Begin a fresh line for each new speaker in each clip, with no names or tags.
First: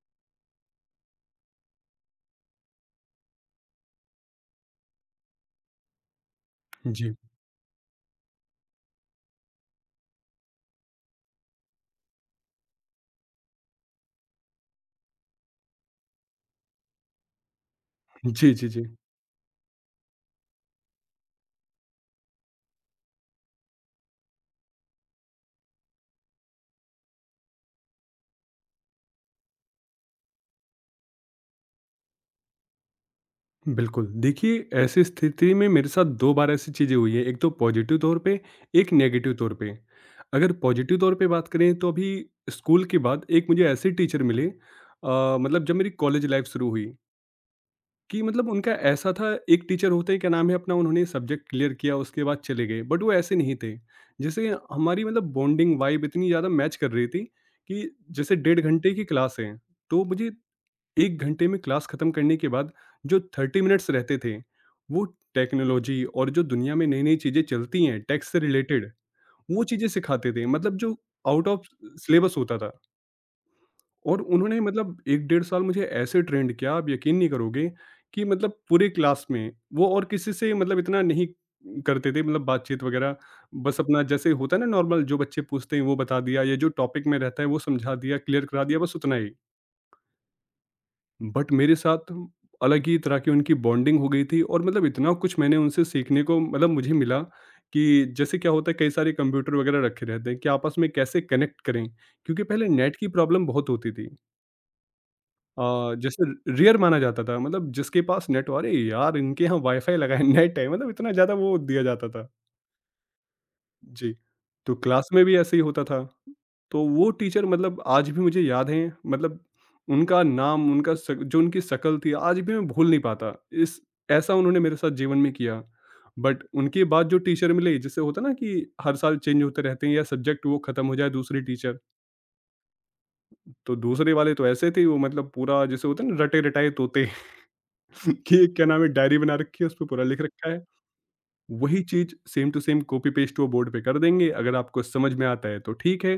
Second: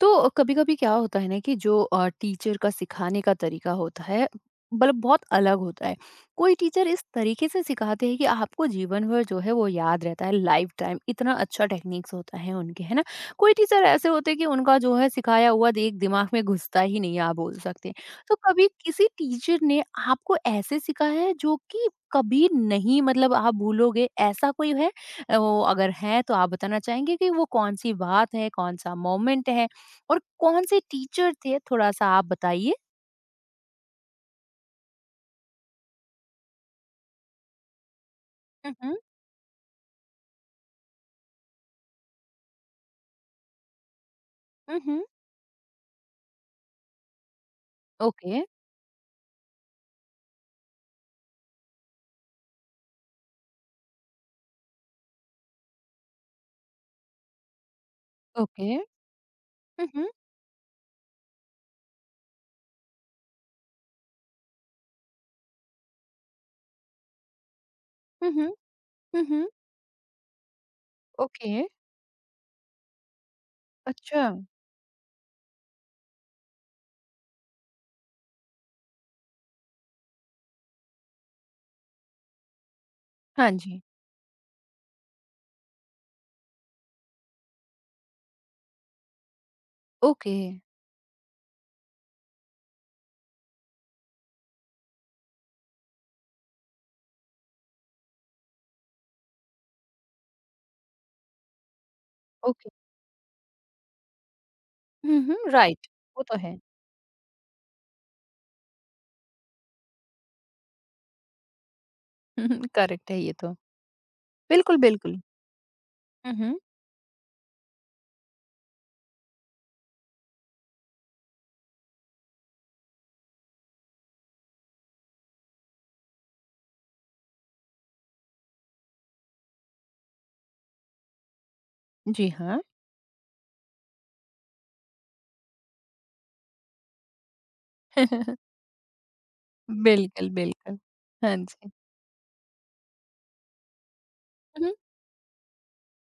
तो कभी-कभी क्या होता है ना कि जो टीचर का सिखाने का तरीका होता है मतलब बहुत अलग होता है। कोई टीचर इस
जी।
तरीके से सिखाते हैं कि आपको जीवन भर जो है वो याद रहता है लाइफ टाइम इतना अच्छा टेक्निक्स होता है उनके, है ना? कोई टीचर ऐसे होते हैं कि उनका जो है सिखाया हुआ एक दिमाग में घुसता ही नहीं है आप बोल सकते हैं। तो
जी,
कभी
जी, जी।
किसी टीचर ने आपको ऐसे सिखाया है जो कि कभी नहीं मतलब आप भूलोगे ऐसा कोई है? वो अगर है तो आप बताना चाहेंगे कि वो कौन-सी बात है, कौन-सा मोमेंट है? और कौन से टीचर थे थोड़ा-सा आप बताइए?
बिल्कुल, देखिए ऐसी स्थिति में मेरे साथ 2 बार ऐसी चीज़ें हुई है, एक तो पॉज़िटिव तौर पे,
हुँ,
एक
हुँ,
नेगेटिव तौर पे। अगर पॉज़िटिव तौर पे बात करें तो अभी स्कूल के बाद एक मुझे ऐसे टीचर मिले
हुँ, हुँ।
मतलब जब मेरी कॉलेज लाइफ़ शुरू हुई कि
ओके,
मतलब उनका ऐसा था एक टीचर होते हैं क्या नाम है अपना उन्होंने सब्जेक्ट क्लियर किया उसके बाद चले गए, बट वो ऐसे नहीं थे। जैसे हमारी मतलब बॉन्डिंग वाइब इतनी ज़्यादा मैच कर रही थी कि जैसे डेढ़
ओके।
घंटे की क्लास है,
हुँ,
तो
हुँ,
मुझे 1 घंटे में क्लास खत्म करने के बाद जो 30 मिनट्स रहते थे, वो टेक्नोलॉजी और जो दुनिया में नई-नई चीज़ें चलती हैं टेक
हुँ,
से
हुँ,
रिलेटेड,
हुँ, हुँ।
वो चीज़ें सिखाते थे। मतलब जो आउट
ओके,
ऑफ सिलेबस होता था और
अच्छा।
उन्होंने मतलब 1 डेढ़ साल मुझे ऐसे ट्रेंड किया, आप यकीन नहीं करोगे कि मतलब पूरे क्लास में वो और किसी से मतलब इतना नहीं करते थे मतलब बातचीत वगैरह।
हाँ जी,
बस अपना जैसे होता है ना नॉर्मल जो बच्चे पूछते हैं वो बता दिया या जो टॉपिक में रहता है वो समझा दिया, क्लियर करा दिया बस उतना ही।
ओके,
बट मेरे साथ अलग ही तरह की उनकी बॉन्डिंग हो गई थी और मतलब इतना कुछ मैंने उनसे सीखने को मतलब मुझे मिला कि जैसे क्या होता है कई सारे कंप्यूटर वगैरह रखे रहते हैं कि आपस में कैसे कनेक्ट करें क्योंकि
ओके।
पहले नेट की प्रॉब्लम बहुत होती थी।
हुँ, हुँ, राइट, वो
जैसे
तो है।
रेयर माना जाता था मतलब जिसके पास नेट अरे यार इनके यहाँ वाईफाई लगा है नेट है मतलब इतना ज़्यादा वो दिया जाता था।
हुँ, हुँ, करेक्ट है ये तो।
जी, तो
बिल्कुल,
क्लास
बिल्कुल।
में भी ऐसे ही होता था।
हुँ, हुँ,
तो वो टीचर मतलब आज भी मुझे याद हैं, मतलब उनका नाम, उनका शक जो उनकी शक्ल थी, आज भी मैं भूल नहीं पाता। इस ऐसा उन्होंने मेरे साथ जीवन में किया। बट उनके बाद जो टीचर मिले, जैसे होता है ना कि हर साल चेंज होते रहते हैं या सब्जेक्ट वो खत्म हो जाए, दूसरे टीचर।
जी हाँ।
तो दूसरे वाले तो ऐसे थे, वो मतलब पूरा जैसे होता है ना रटे-रटाए तोते कि क्या नाम है, डायरी बना रखी है, उसपे पूरा लिख
बिल्कुल,
रखा है।
बिल्कुल। हाँ जी।
वही चीज़ same to same copy paste वो बोर्ड पे कर देंगे, अगर
हुँ, हुँ,
आपको समझ में आता है तो ठीक है,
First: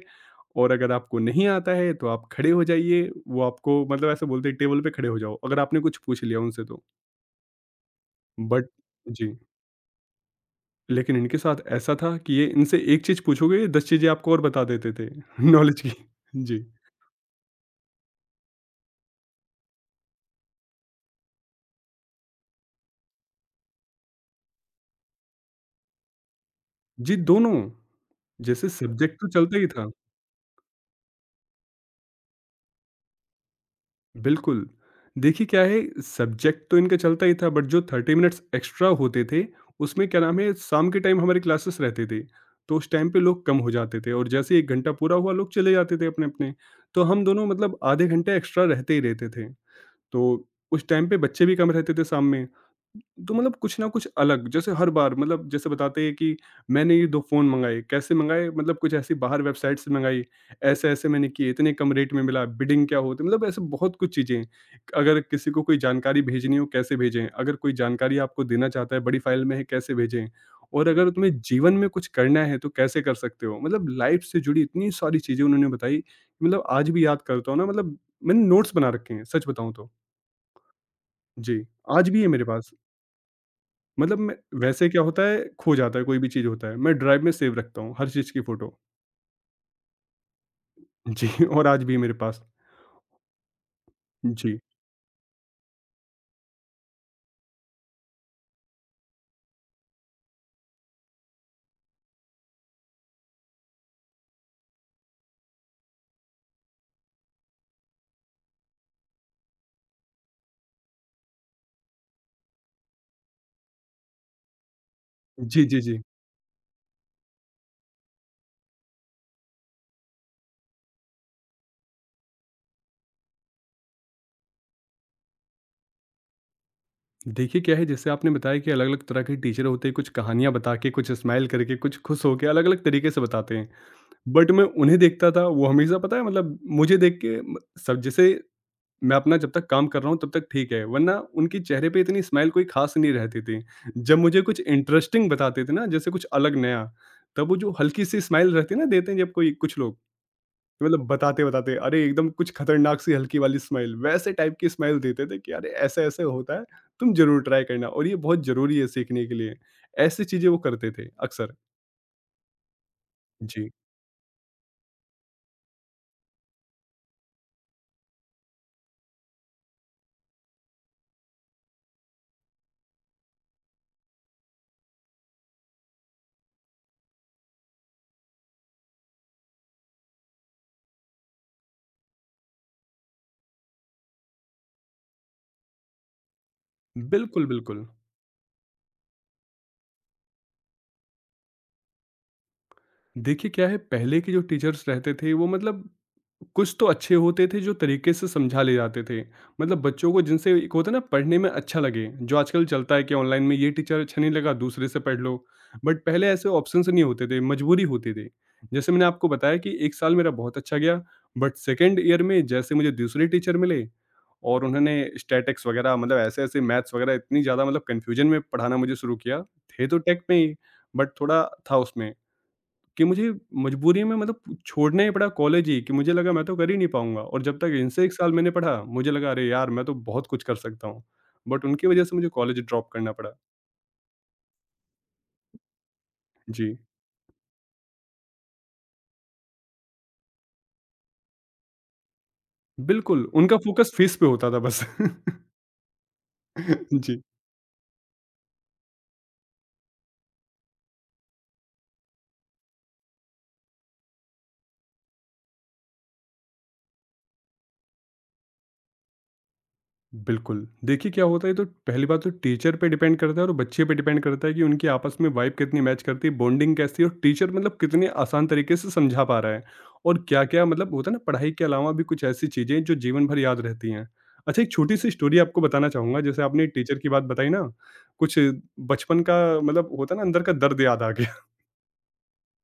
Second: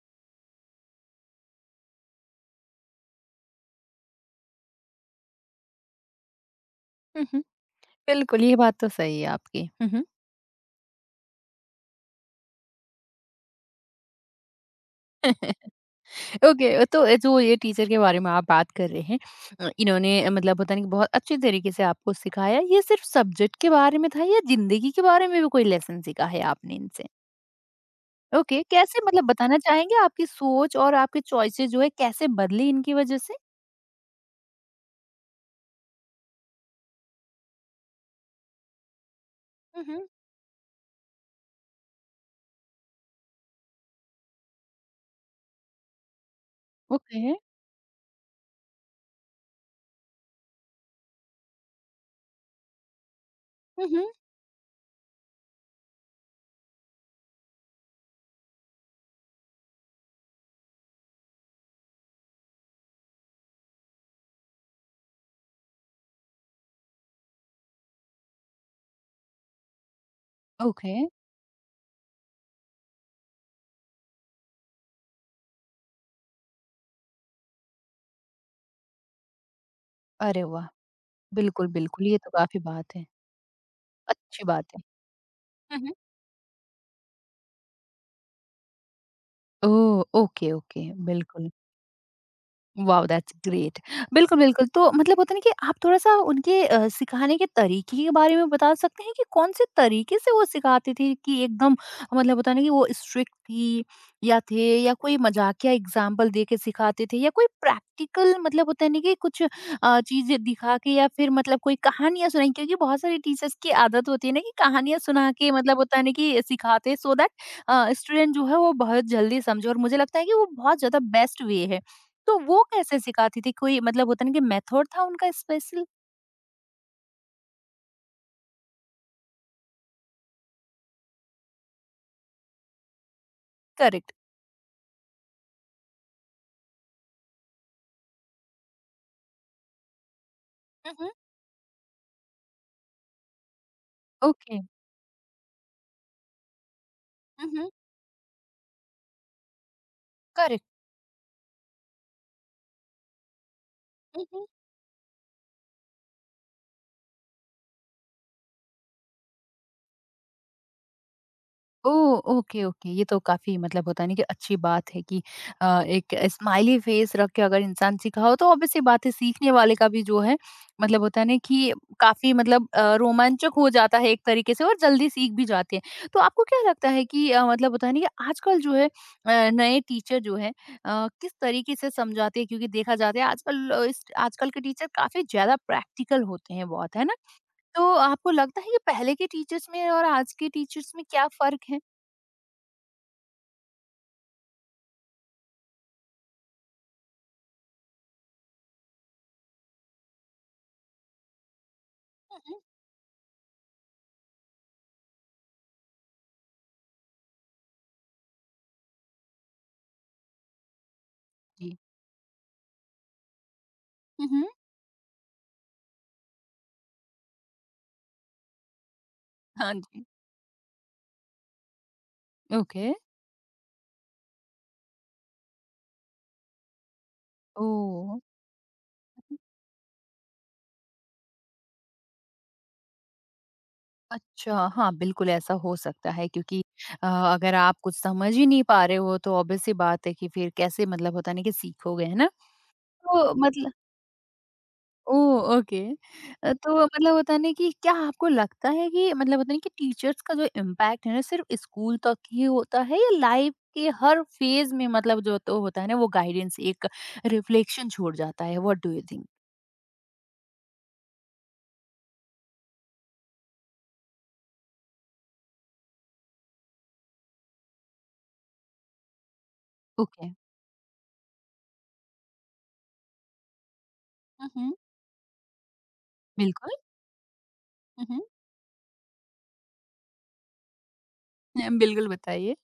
और अगर आपको नहीं आता है तो आप खड़े हो जाइए, वो आपको मतलब ऐसे बोलते हैं टेबल पे खड़े हो जाओ, अगर आपने कुछ पूछ लिया उनसे तो।
हुँ, हुँ। बिल्कुल, ये
बट
बात तो सही है
जी,
आपकी। हुँ, हुँ।
लेकिन इनके साथ ऐसा था कि ये इनसे एक चीज़ पूछोगे, 10 चीज़ें आपको और बता देते थे नॉलेज की। जी।
ओके, तो जो ये टीचर के बारे में आप बात कर रहे हैं इन्होंने मतलब पता नहीं बहुत अच्छे तरीके से आपको सिखाया ये सिर्फ सब्जेक्ट के बारे में था या जिंदगी के बारे में भी कोई लेसन सीखा है आपने इनसे।
जी, दोनों।
ओके,
जैसे
कैसे
सब्जेक्ट
मतलब
तो
बताना
चलता ही था।
चाहेंगे आपकी सोच और आपके चॉइसेस जो है कैसे बदली इनकी वजह से।
बिल्कुल। देखिए क्या है सब्जेक्ट तो इनका चलता ही था बट जो 30 मिनट्स एक्स्ट्रा होते थे,
हम्म।
उसमें क्या नाम है शाम के टाइम हमारी क्लासेस रहती थी। तो उस टाइम पे लोग कम हो जाते थे और जैसे ही 1 घंटा पूरा हुआ लोग चले जाते थे अपने-अपने। तो हम
ओके।
दोनों मतलब आधे घंटे एक्स्ट्रा रहते ही रहते थे। तो उस टाइम पे बच्चे भी कम रहते थे सामने। तो मतलब कुछ ना
हम्म।
कुछ अलग जैसे हर बार मतलब जैसे बताते हैं कि मैंने ये 2 फ़ोन मँगाए, कैसे मँगाए? मतलब कुछ ऐसी बाहर वेबसाइट से मँगाई, ऐसे-ऐसे मैंने किए, इतने कम रेट में मिला, बिडिंग क्या होती है? मतलब ऐसे बहुत कुछ चीज़ें हैं। अगर किसी को कोई जानकारी भेजनी हो कैसे भेजें? अगर कोई जानकारी आपको देना चाहता है बड़ी फ़ाइल में है कैसे भेजें? और
ओके।
अगर तुम्हें जीवन में कुछ करना है तो कैसे कर सकते हो? मतलब लाइफ़ से जुड़ी इतनी सारी चीज़ें उन्होंने बताई, कि मतलब आज भी याद करता हूँ ना मतलब मैंने नोट्स बना रखे हैं, सच बताऊँ तो।
अरे वाह।
जी,
बिल्कुल बिल्कुल
आज
ये
भी है
तो
मेरे
काफी
पास।
बात है।
मतलब मैं
अच्छी बात है।
वैसे क्या होता है खो
हम्म।
जाता है कोई भी चीज़ होता है, मैं ड्राइव में सेव रखता हूँ हर चीज़ की फ़ोटो।
ओह ओके, ओके,
जी
बिल्कुल।
और आज भी है मेरे पास।
वाओ! That's great. बिल्कुल,
जी।
बिल्कुल, तो मतलब होता है ना कि आप थोड़ा-सा उनके सिखाने के तरीके के बारे में बता सकते हैं कि कौन-से तरीके से वो सिखाती थी कि एकदम मतलब होता है ना कि वो स्ट्रिक्ट थी या थे या कोई मज़ाकिया एग्ज़ाम्पल दे के सिखाते थे या कोई प्रैक्टिकल मतलब होता है ना कि कुछ चीज़ें दिखा के या फिर मतलब कोई कहानियाँ सुनाई क्योंकि बहुत सारे टीचर्स की आदत होती है ना कि कहानियाँ सुना के
जी,
मतलब
जी,
होता है
जी।
ना कि सिखाते हैं सो दैट स्टूडेंट जो है वो बहुत जल्दी समझे और मुझे लगता है कि वो बहुत ज़्यादा बेस्ट वे है। तो वो कैसे सिखाती थी? कोई मतलब होता है ना कि मेथड था उनका स्पेशल?
देखिए क्या है जैसे आपने बताया कि अलग-अलग तरह के टीचर होते हैं, कुछ कहानियाँ बता के, कुछ स्माइल करके, कुछ खुश होके अलग-अलग तरीके से बताते हैं।
करेक्ट।
बट मैं उन्हें देखता था वो हमेशा पता है मतलब मुझे देख के म सब जैसे मैं अपना जब तक काम कर रहा हूँ तब तक ठीक है
हुँ, हुँ।
वरना उनके चेहरे पे इतनी स्माइल कोई खास नहीं रहती थी। जब मुझे
ओके।
कुछ इंटरेस्टिंग बताते थे ना जैसे कुछ अलग नया
हुँ,
तब वो
हुँ।
जो हल्की सी स्माइल रहती है ना देते हैं जब कोई कुछ लोग
करेक्ट।
मतलब बताते बताते अरे एकदम कुछ खतरनाक सी हल्की वाली स्माइल
हुँ,
वैसे
हुँ।
टाइप की स्माइल देते थे कि अरे ऐसे ऐसे होता है। तुम जरूर ट्राई करना और ये बहुत जरूरी है सीखने के लिए। ऐसी चीजें वो करते थे अक्सर।
ओह! Okay, okay. ये तो काफ़ी
जी।
मतलब होता है ना कि अच्छी बात है कि एक स्माइली फेस रख के अगर इंसान सीखा हो तो ऑब्वियस सी बात है सीखने वाले का भी जो है मतलब होता है ना कि काफ़ी मतलब रोमांचक हो जाता है एक तरीके से और जल्दी सीख भी जाते हैं। तो आपको क्या लगता है कि मतलब होता है ना कि आजकल जो है नए टीचर जो है किस तरीके से समझाते हैं? क्योंकि देखा जाता है आजकल इस आजकल के टीचर काफ़ी ज़्यादा प्रैक्टिकल होते हैं बहुत, है ना?
बिल्कुल, बिल्कुल।
तो आपको लगता है कि पहले के टीचर्स में और आज के टीचर्स में क्या फ़र्क है?
देखिए क्या है पहले के जो टीचर्स रहते थे वो मतलब कुछ तो अच्छे होते थे जो तरीके से समझा ले जाते थे मतलब बच्चों को जिनसे एक होता है ना पढ़ने में अच्छा लगे जो
हुँ,
आजकल चलता है कि ऑनलाइन में ये टीचर अच्छा नहीं लगा दूसरे से पढ़ लो बट पहले ऐसे ऑप्शंस नहीं होते थे मजबूरी होती थी। जैसे मैंने आपको बताया कि एक साल मेरा बहुत अच्छा गया बट
जी।
सेकेंड ईयर में जैसे मुझे दूसरे टीचर मिले
हुँ, हुँ।
और उन्होंने स्टैटिक्स वगैरह मतलब ऐसे ऐसे मैथ्स वगैरह इतनी ज़्यादा मतलब कन्फ्यूजन में पढ़ाना मुझे शुरू किया।
हाँ
थे तो
जी।
टेक में ही बट थोड़ा था उसमें
ओके।
कि मुझे मजबूरी में मतलब छोड़ना ही पड़ा कॉलेज ही कि मुझे लगा मैं तो कर ही नहीं पाऊँगा और जब तक इनसे 1
ओह!
साल मैंने पढ़ा, मुझे लगा अरे यार! मैं तो बहुत कुछ कर सकता हूँ। बट उनकी वजह से मुझे कॉलेज ड्रॉप करना पड़ा।
अच्छा, हाँ, बिल्कुल ऐसा हो सकता है क्योंकि
जी,
अ, अगर आप कुछ समझ ही नहीं पा रहे हो तो ऑब्वियस सी बात है कि फिर कैसे मतलब होता है ना कि सीखोगे, है ना?
बिल्कुल,
तो
उनका
मतलब
फ़ोकस फीस पे होता था बस।
ओह! ओके। तो मतलब
जी।
होता है ना कि क्या आपको लगता है कि मतलब होता है ना कि टीचर्स का जो इम्पैक्ट है ना सिर्फ़ स्कूल तक ही होता है या लाइफ़ के हर फ़ेज़ में मतलब जो तो होता है ना वो गाइडेंस एक रिफ्लेक्शन छोड़ जाता है? What do you think?
बिल्कुल। देखिए क्या होता है ये तो पहली बात तो टीचर पे डिपेंड करता है और बच्चे पे डिपेंड करता है कि उनकी आपस में वाइब कितनी मैच करती है, बॉन्डिंग कैसी है और टीचर मतलब कितने आसान तरीके से समझा पा रहा है। और
ओके।
क्या-क्या मतलब होता है ना पढ़ाई के अलावा भी कुछ ऐसी चीज़ें हैं जो जीवन भर याद रहती हैं।
हुँ,
अच्छा एक
हुँ।
छोटी-सी स्टोरी आपको बताना चाहूँगा जैसे आपने
बिल्कुल।
टीचर की बात बताई ना,
हुँ, हुँ।
कुछ बचपन का मतलब होता है ना अंदर का दर्द याद आ गया।
बिल्कुल बताइए।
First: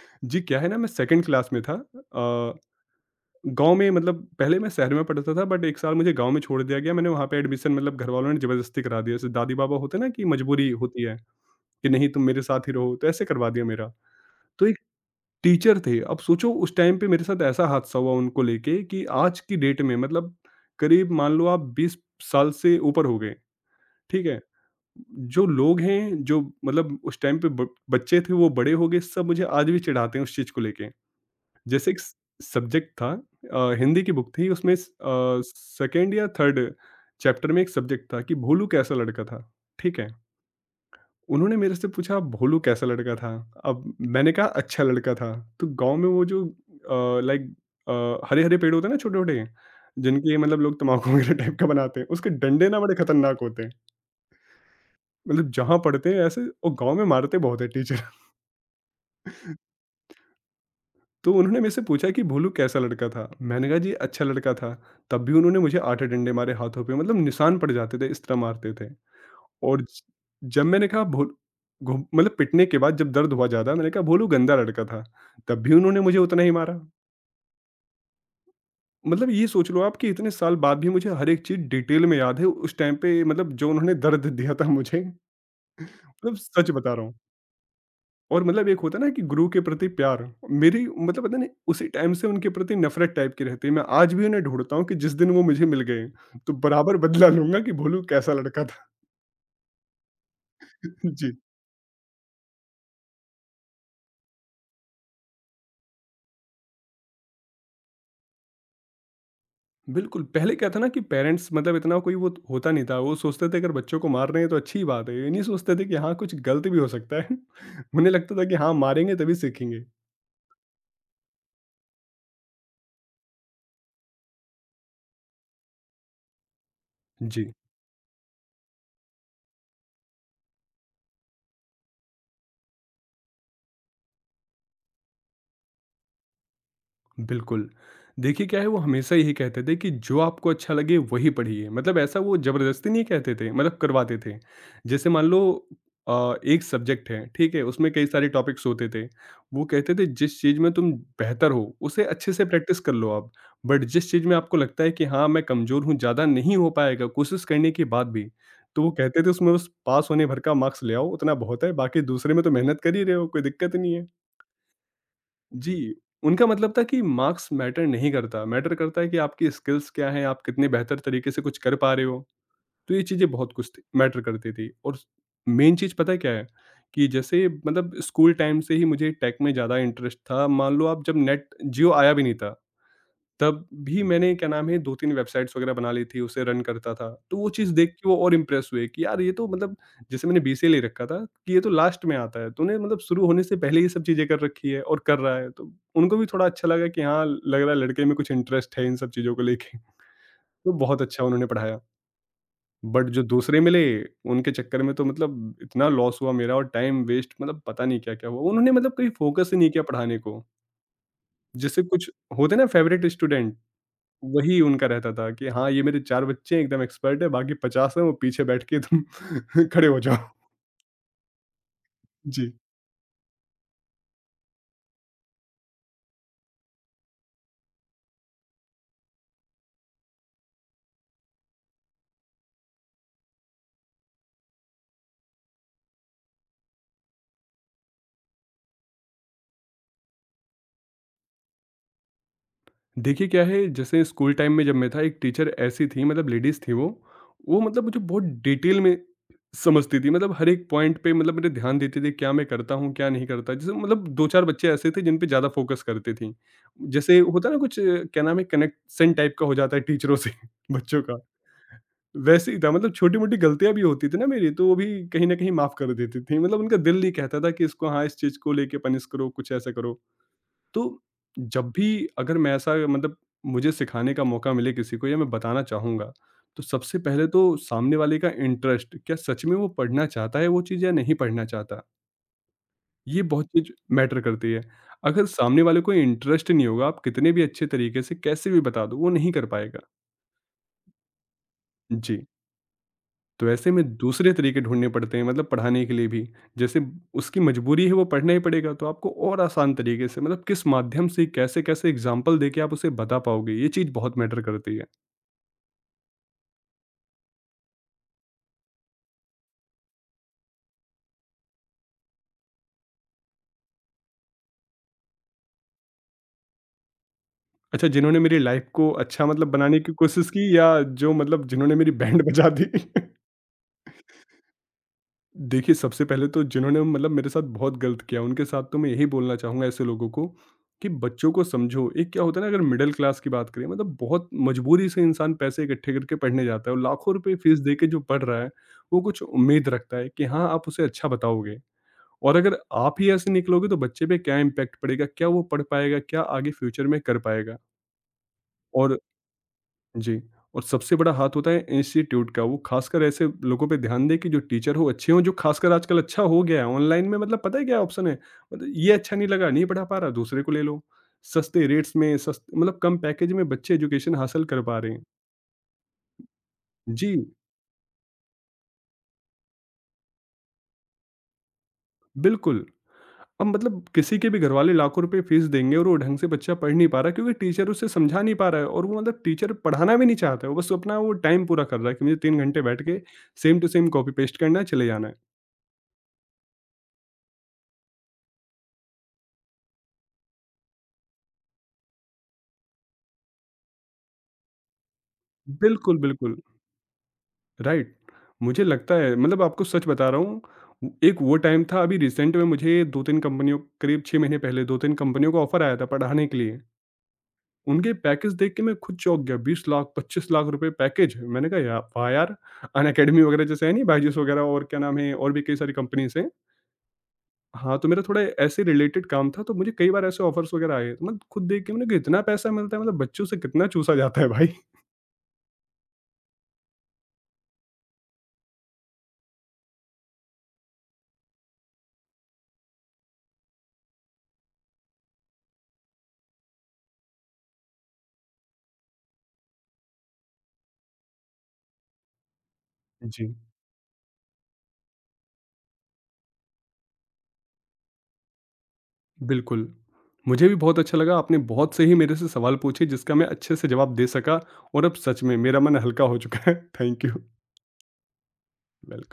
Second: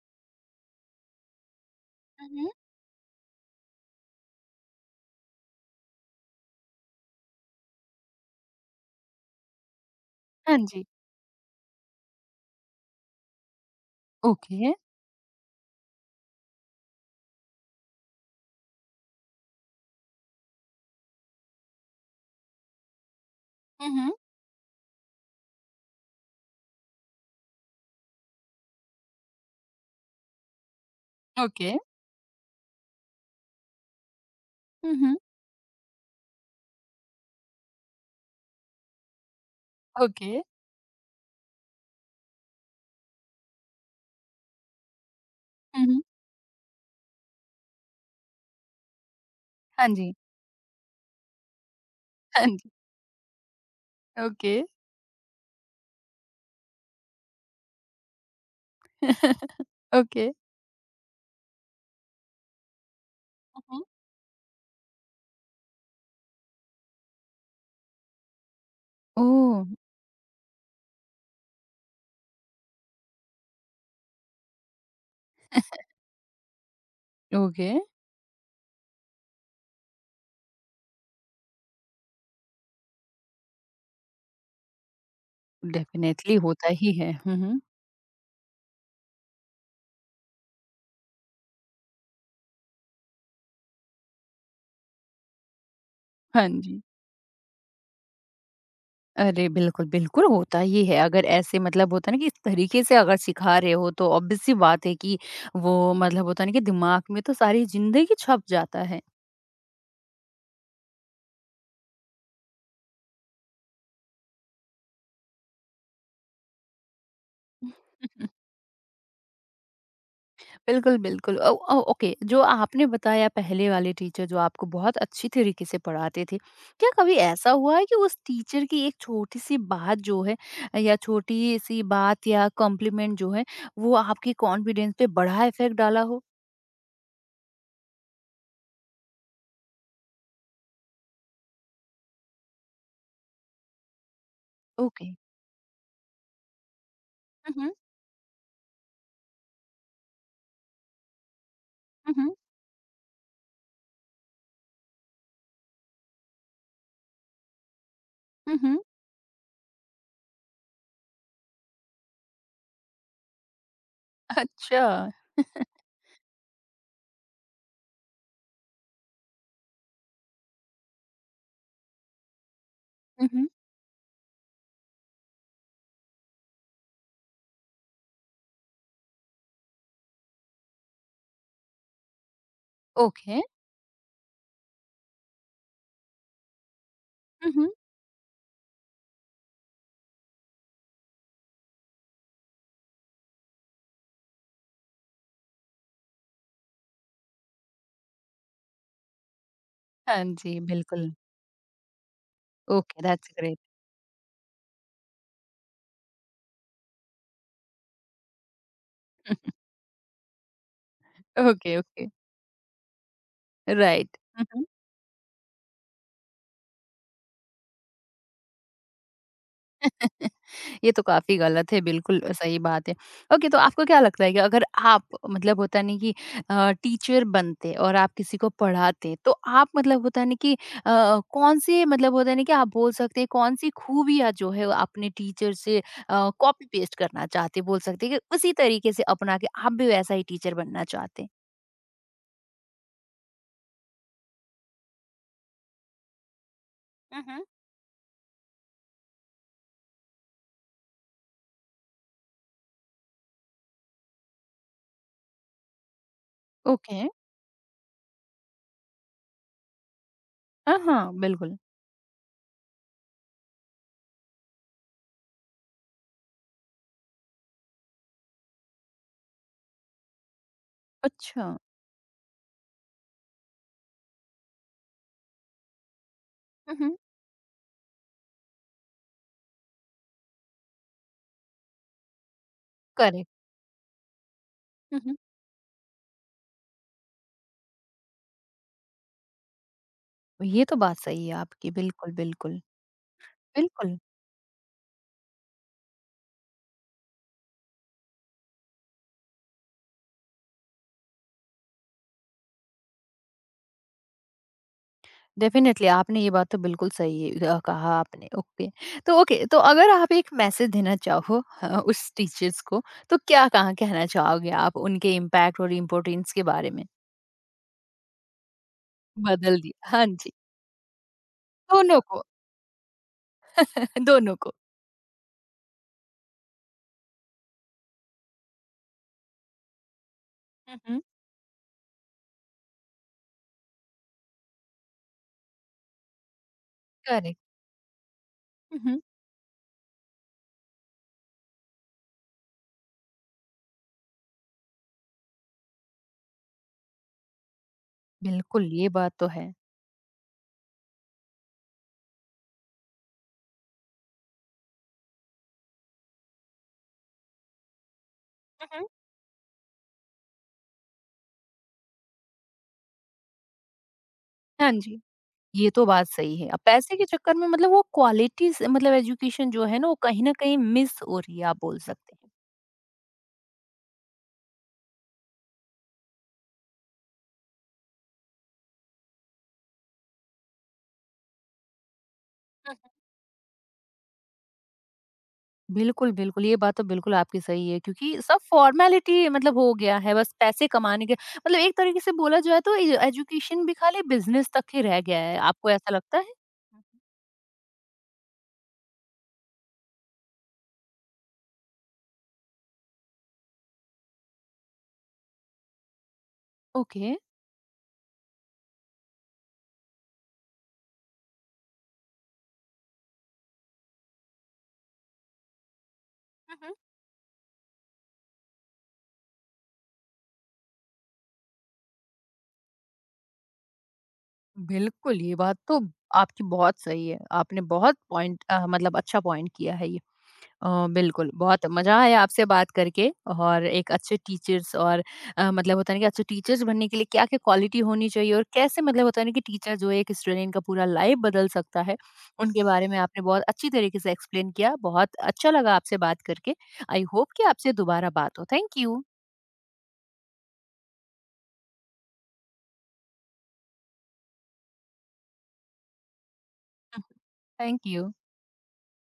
जी क्या है ना मैं सेकंड क्लास में था।
हुँ, हुँ।
अ गाँव में मतलब पहले मैं शहर में पढ़ता था बट 1 साल मुझे गाँव में छोड़ दिया गया। मैंने वहाँ पे एडमिशन मतलब घरवालों ने ज़बरदस्ती करा दिया। जैसे दादी-बाबा होते हैं ना कि
हाँ
मजबूरी
जी।
होती है कि नहीं तुम मेरे साथ ही रहो, तो ऐसे करवा दिया मेरा। तो
ओके।
एक टीचर थे, अब सोचो उस टाइम पे मेरे साथ ऐसा हादसा हुआ उनको लेके कि आज की डेट में मतलब करीब मान लो आप 20 साल से ऊपर हो गए,
हुँ, हुँ।
ठीक है? जो लोग हैं, जो मतलब उस टाइम पे ब बच्चे थे वो बड़े हो गए, सब मुझे आज भी चिढ़ाते हैं उस चीज़ को लेके।
ओके।
जैसे एक स सब्जेक्ट था हिंदी की बुक थी उसमें
हुँ, हुँ।
सेकंड या थर्ड चैप्टर में एक सब्जेक्ट था कि भोलू कैसा लड़का था, ठीक है?
ओके।
उन्होंने मेरे से पूछा भोलू कैसा लड़का था? अब मैंने कहा अच्छा लड़का था। तो
हुँ,
गाँव
हुँ।
में वो जो लाइक हरे-हरे पेड़ होते हैं ना छोटे-छोटे,
हाँ जी,
जिनके मतलब लोग तम्बाकू वगैरह टाइप का बनाते हैं, उसके
हाँ जी।
डंडे ना बड़े खतरनाक होते हैं।
ओके।
मतलब जहाँ पड़ते हैं ऐसे और गाँव में मारते बहुत हैं टीचर।
ओके। हुँ,
तो उन्होंने मेरे से पूछा कि भोलू कैसा लड़का था? मैंने कहा
हुँ।
जी अच्छा लड़का था। तब भी उन्होंने मुझे 8 डंडे मारे हाथों पे मतलब निशान पड़ जाते थे, इस तरह मारते थे।
ओह!
और ज जब मैंने कहा भोल घु मतलब पिटने के बाद जब दर्द हुआ ज़्यादा मैंने कहा भोलू गंदा लड़का था। तब भी उन्होंने मुझे उतना ही मारा।
ओके।
मतलब ये सोच लो आप कि इतने साल बाद भी मुझे हर एक चीज़ डिटेल में याद है। उस टाइम पे मतलब जो उन्होंने दर्द दिया था मुझे,
डेफ़िनेटली
मतलब
होता
सच
ही
बता रहा
है।
हूँ।
हुँ, हुँ।
और मतलब एक होता है ना कि गुरु के प्रति प्यार मेरी मतलब पता नहीं उसी टाइम से उनके प्रति नफरत टाइप की रहती है मैं आज भी उन्हें ढूंढता हूँ कि जिस दिन वो मुझे मिल गए
हाँ
तो
जी।
बराबर बदला लूंगा कि भोलू कैसा लड़का था।
अरे! बिल्कुल, बिल्कुल होता ही है। अगर
जी।
ऐसे मतलब होता है ना कि इस तरीके से अगर सिखा रहे हो तो ऑब्वियस सी बात है कि वो मतलब होता है ना कि दिमाग में तो सारी ज़िंदगी छप जाता है।
बिल्कुल पहले क्या था ना कि पेरेंट्स मतलब इतना कोई वो होता नहीं था वो सोचते थे अगर बच्चों को मार रहे हैं तो अच्छी बात है ये नहीं सोचते थे कि हाँ कुछ गलत भी हो सकता है। उन्हें लगता था कि हाँ मारेंगे तभी सीखेंगे।
बिल्कुल, बिल्कुल। ओ ओ ओके, जो आपने बताया पहले वाले टीचर जो आपको बहुत अच्छी तरीके से पढ़ाते थे, क्या कभी ऐसा
जी।
हुआ है कि उस टीचर की एक छोटी-सी बात जो है या छोटी-सी बात या कॉम्प्लीमेंट जो है, वो आपके कॉन्फिडेंस पे बड़ा इफ़ेक्ट डाला हो?
बिल्कुल। देखिए क्या है वो हमेशा यही कहते थे कि जो आपको अच्छा लगे वही पढ़िए। मतलब ऐसा वो ज़बरदस्ती नहीं कहते थे मतलब करवाते थे।
ओके।
जैसे मान लो एक सब्जेक्ट है,
हुँ,
ठीक है?
हुँ।
उसमें कई सारे टॉपिक्स होते थे। वो कहते थे जिस चीज़ में तुम बेहतर हो उसे
हुँ, हुँ।
अच्छे से प्रैक्टिस कर लो आप। बट जिस चीज़ में आपको लगता है कि हाँ, मैं कमज़ोर हूँ, ज़्यादा नहीं हो पाएगा कोशिश करने के बाद भी,
हुँ, हुँ।
तो वो कहते थे उसमें बस पास होने भर का मार्क्स ले आओ, उतना बहुत है। बाकी दूसरे में तो मेहनत कर ही रहे हो, कोई दिक्कत नहीं है।
अच्छा।
जी। उनका मतलब था कि मार्क्स मैटर नहीं करता, मैटर करता है कि आपकी स्किल्स क्या हैं, आप कितने बेहतर तरीके से कुछ कर पा रहे हो। तो ये
हुँ,
चीज़ें
हुँ।
बहुत कुछ थी, मैटर करती थी। और मेन चीज़ पता है क्या है? कि जैसे मतलब स्कूल टाइम से ही मुझे टेक में ज़्यादा इंटरेस्ट था। मान लो, आप जब नेट जियो आया भी नहीं था,
ओके।
तब भी मैंने क्या नाम है 2-3 वेबसाइट्स वगैरह बना ली थी, उसे रन करता था। तो वो
हुँ, हुँ।
चीज़ देख के वो और इम्प्रेस हुए कि यार, ये तो मतलब जैसे मैंने बीसीए ले रखा था, कि ये तो लास्ट में आता है, तूने मतलब शुरू होने से पहले ये सब चीज़ें कर रखी है और कर रहा है। तो उनको भी थोड़ा अच्छा लगा कि हाँ, लग रहा है लड़के में कुछ इंटरेस्ट है इन सब चीज़ों को लेके। तो
हाँ जी,
बहुत
बिल्कुल।
अच्छा उन्होंने पढ़ाया।
ओके,
बट जो
दैट्स ग्रेट।
दूसरे मिले, उनके चक्कर में तो मतलब इतना लॉस हुआ मेरा और टाइम वेस्ट, मतलब पता नहीं क्या-क्या हुआ। उन्होंने मतलब कहीं फोकस ही नहीं किया पढ़ाने को।
ओके,
जैसे
ओके।
कुछ होते हैं ना फेवरेट स्टूडेंट,
राइट। हुँ,
वही
हुँ।
उनका रहता था कि हाँ, ये मेरे 4 बच्चे हैं एकदम एक्सपर्ट है, बाकी 50 हैं वो पीछे बैठ के तुम खड़े हो जाओ।
ये तो काफ़ी गलत है, बिल्कुल
जी।
सही बात है। ओके, तो आपको क्या लगता है कि अगर आप मतलब होता नहीं कि टीचर बनते और आप किसी को पढ़ाते, तो आप मतलब होता नहीं कि कौन-से मतलब होता नहीं कि आप बोल सकते हैं कौन-सी खूबियाँ जो है वो अपने टीचर से कॉपी पेस्ट करना चाहते, बोल सकते हैं कि उसी तरीके से अपना के आप भी वैसा ही टीचर बनना चाहते?
देखिए क्या है, जैसे स्कूल टाइम में जब मैं था, एक टीचर ऐसी थी, मतलब लेडीज थी वो
हुँ, हुँ।
वो मतलब मुझे बहुत डिटेल में समझती थी, मतलब हर एक पॉइंट पे मतलब मेरे ध्यान देती थी, क्या मैं करता हूँ क्या नहीं करता। जैसे मतलब दो चार बच्चे ऐसे थे जिन पे ज़्यादा फोकस करती थी।
ओके।
जैसे होता ना कुछ क्या नाम है, कनेक्शन टाइप का हो जाता है टीचरों से
हाँ,
बच्चों
हाँ,
का।
बिल्कुल।
वैसे ही था, मतलब छोटी मोटी गलतियां भी होती थी ना मेरी, तो वो भी कहीं ना कहीं माफ कर देती थी, मतलब उनका दिल नहीं कहता था कि इसको हाँ, इस चीज को लेके पनिश करो, कुछ ऐसा करो। तो
अच्छा।
जब भी, अगर मैं ऐसा, मतलब मुझे सिखाने का मौका मिले किसी को या मैं बताना चाहूँगा, तो
हुँ, हुँ।
सबसे पहले तो सामने वाले का इंटरेस्ट, क्या सच में वो पढ़ना चाहता है वो चीज़ या नहीं पढ़ना चाहता? ये
करेक्ट।
बहुत चीज़ मैटर करती है।
हुँ, हुँ।
अगर सामने वाले को इंटरेस्ट नहीं होगा, आप कितने भी अच्छे तरीके से कैसे भी बता दो, वो नहीं कर पाएगा।
ये तो बात सही है आपकी, बिल्कुल,
जी।
बिल्कुल।
तो ऐसे में
बिल्कुल।
दूसरे तरीके ढूँढने पड़ते हैं, मतलब पढ़ाने के लिए भी। जैसे उसकी मजबूरी है, वो पढ़ना ही पड़ेगा, तो आपको और आसान तरीके से, मतलब किस माध्यम से कैसे-कैसे एग्ज़ाम्पल देके आप उसे बता पाओगे, ये चीज़ बहुत मैटर करती है।
डेफ़िनेटली, आपने ये बात तो बिल्कुल सही कहा आपने, ओके। तो ओके, तो अगर आप एक मैसेज देना चाहो उस टीचर्स को, तो क्या कहाँ कहना चाहोगे आप उनके इम्पैक्ट और इम्पोर्टेंस के बारे में?
अच्छा, जिन्होंने मेरी लाइफ़ को अच्छा मतलब
बदल
बनाने
दिया,
की
हाँ
कोशिश
जी,
की, या जो मतलब जिन्होंने मेरी
दोनों को
बैंड बजा दी।
दोनों को।
देखिए, सबसे पहले तो जिन्होंने मतलब मेरे साथ बहुत गलत किया, उनके साथ तो मैं यही बोलना चाहूँगा ऐसे लोगों को
हुँ,
कि
हुँ,
बच्चों को समझो। एक क्या होता है ना, अगर मिडल क्लास की बात करें, मतलब बहुत मजबूरी से इंसान पैसे इकट्ठे करके पढ़ने जाता है और लाखों रुपए
करेक्ट।
फीस दे के जो पढ़ रहा है,
हुँ, हुँ,
वो कुछ उम्मीद रखता है कि हाँ, आप उसे अच्छा बताओगे। और अगर आप ही ऐसे निकलोगे तो बच्चे पे क्या इम्पैक्ट पड़ेगा, क्या वो पढ़ पाएगा, क्या आगे फ्यूचर में कर पाएगा?
बिल्कुल, ये
और
बात तो है।
जी। और सबसे बड़ा हाथ होता है इंस्टीट्यूट का। वो खासकर ऐसे लोगों पे ध्यान दें कि जो टीचर हो अच्छे हों। जो खासकर आजकल अच्छा हो गया है, ऑनलाइन में मतलब पता है क्या ऑप्शन है?
हुँ,
मतलब
हुँ।
ये अच्छा नहीं लगा, नहीं पढ़ा पा रहा, दूसरे को ले लो। सस्ते रेट्स में सस्त मतलब कम पैकेज में बच्चे एजुकेशन हासिल कर
हाँ
पा रहे
जी,
हैं।
ये तो बात सही है। अब पैसे के
जी,
चक्कर में मतलब वो क्वालिटी से मतलब एजुकेशन जो है ना, वो कहीं न कहीं मिस हो रही है, आप बोल सकते
बिल्कुल। अब मतलब किसी के भी घरवाले लाखों रुपए फीस देंगे और वो ढंग से बच्चा पढ़ नहीं पा रहा, क्योंकि टीचर उसे समझा नहीं पा रहा है, और वो मतलब टीचर पढ़ाना भी नहीं चाहता है, वो बस अपना वो टाइम पूरा कर रहा है कि मुझे 3 घंटे
हैं।
बैठ के same to same copy paste करना है, चले जाना है।
बिल्कुल, बिल्कुल। ये बात तो बिल्कुल आपकी सही है क्योंकि सब फ़ॉर्मेलिटी मतलब हो गया है बस पैसे कमाने के मतलब एक तरीके से बोला जाए तो ए एजुकेशन भी खाली बिज़नेस तक ही रह गया है। आपको ऐसा
बिल्कुल,
लगता है?
बिल्कुल।
हुँ।
राइट। मुझे लगता है, मतलब आपको सच बता रहा हूँ, उ एक वो टाइम था अभी रिसेंट में, मुझे 2-3 कंपनियों, करीब 6 महीने पहले 2-3 कंपनियों का ऑफ़र आया था पढ़ाने के लिए।
ओके।
उनके पैकेज देख के मैं खुद चौंक गया, 20 लाख, 25 लाख रुपए पैकेज। मैंने कहा या वाह यार! अनअकैडमी वगैरह, जैसे है नहीं, बायजूस वगैरह और क्या नाम है और भी कई सारी कंपनीज़ हैं।
हुँ, हुँ।
हाँ, तो मेरा थोड़ा ऐसे रिलेटेड काम था, तो मुझे कई बार ऐसे ऑफ़र्स वगैरह आए। तो मैं खुद देख के मैंने कहा इतना पैसा मिलता है, मतलब बच्चों से कितना चूसा जाता है भाई।
बिल्कुल, ये बात तो आपकी बहुत सही है। आपने बहुत पॉइंट मतलब अच्छा पॉइंट किया है ये। बिल्कुल, बहुत मज़ा आया आपसे बात करके और एक अच्छे टीचर्स और मतलब होता है ना कि अच्छे टीचर्स बनने के लिए क्या-क्या क्वालिटी होनी चाहिए और कैसे मतलब होता है ना कि टीचर जो है एक स्टूडेंट का पूरा लाइफ बदल सकता है, उनके बारे में आपने
जी।
बहुत अच्छी तरीके से एक्सप्लेन किया। बहुत अच्छा लगा आपसे बात करके। आई होप कि आपसे दोबारा बात हो। Thank you.
बिल्कुल। मुझे भी बहुत अच्छा लगा, आपने बहुत से ही मेरे से सवाल पूछे जिसका मैं अच्छे से जवाब दे सका, और अब सच में मेरा मन हल्का हो चुका है। Thank you.
Thank you.
Welcome.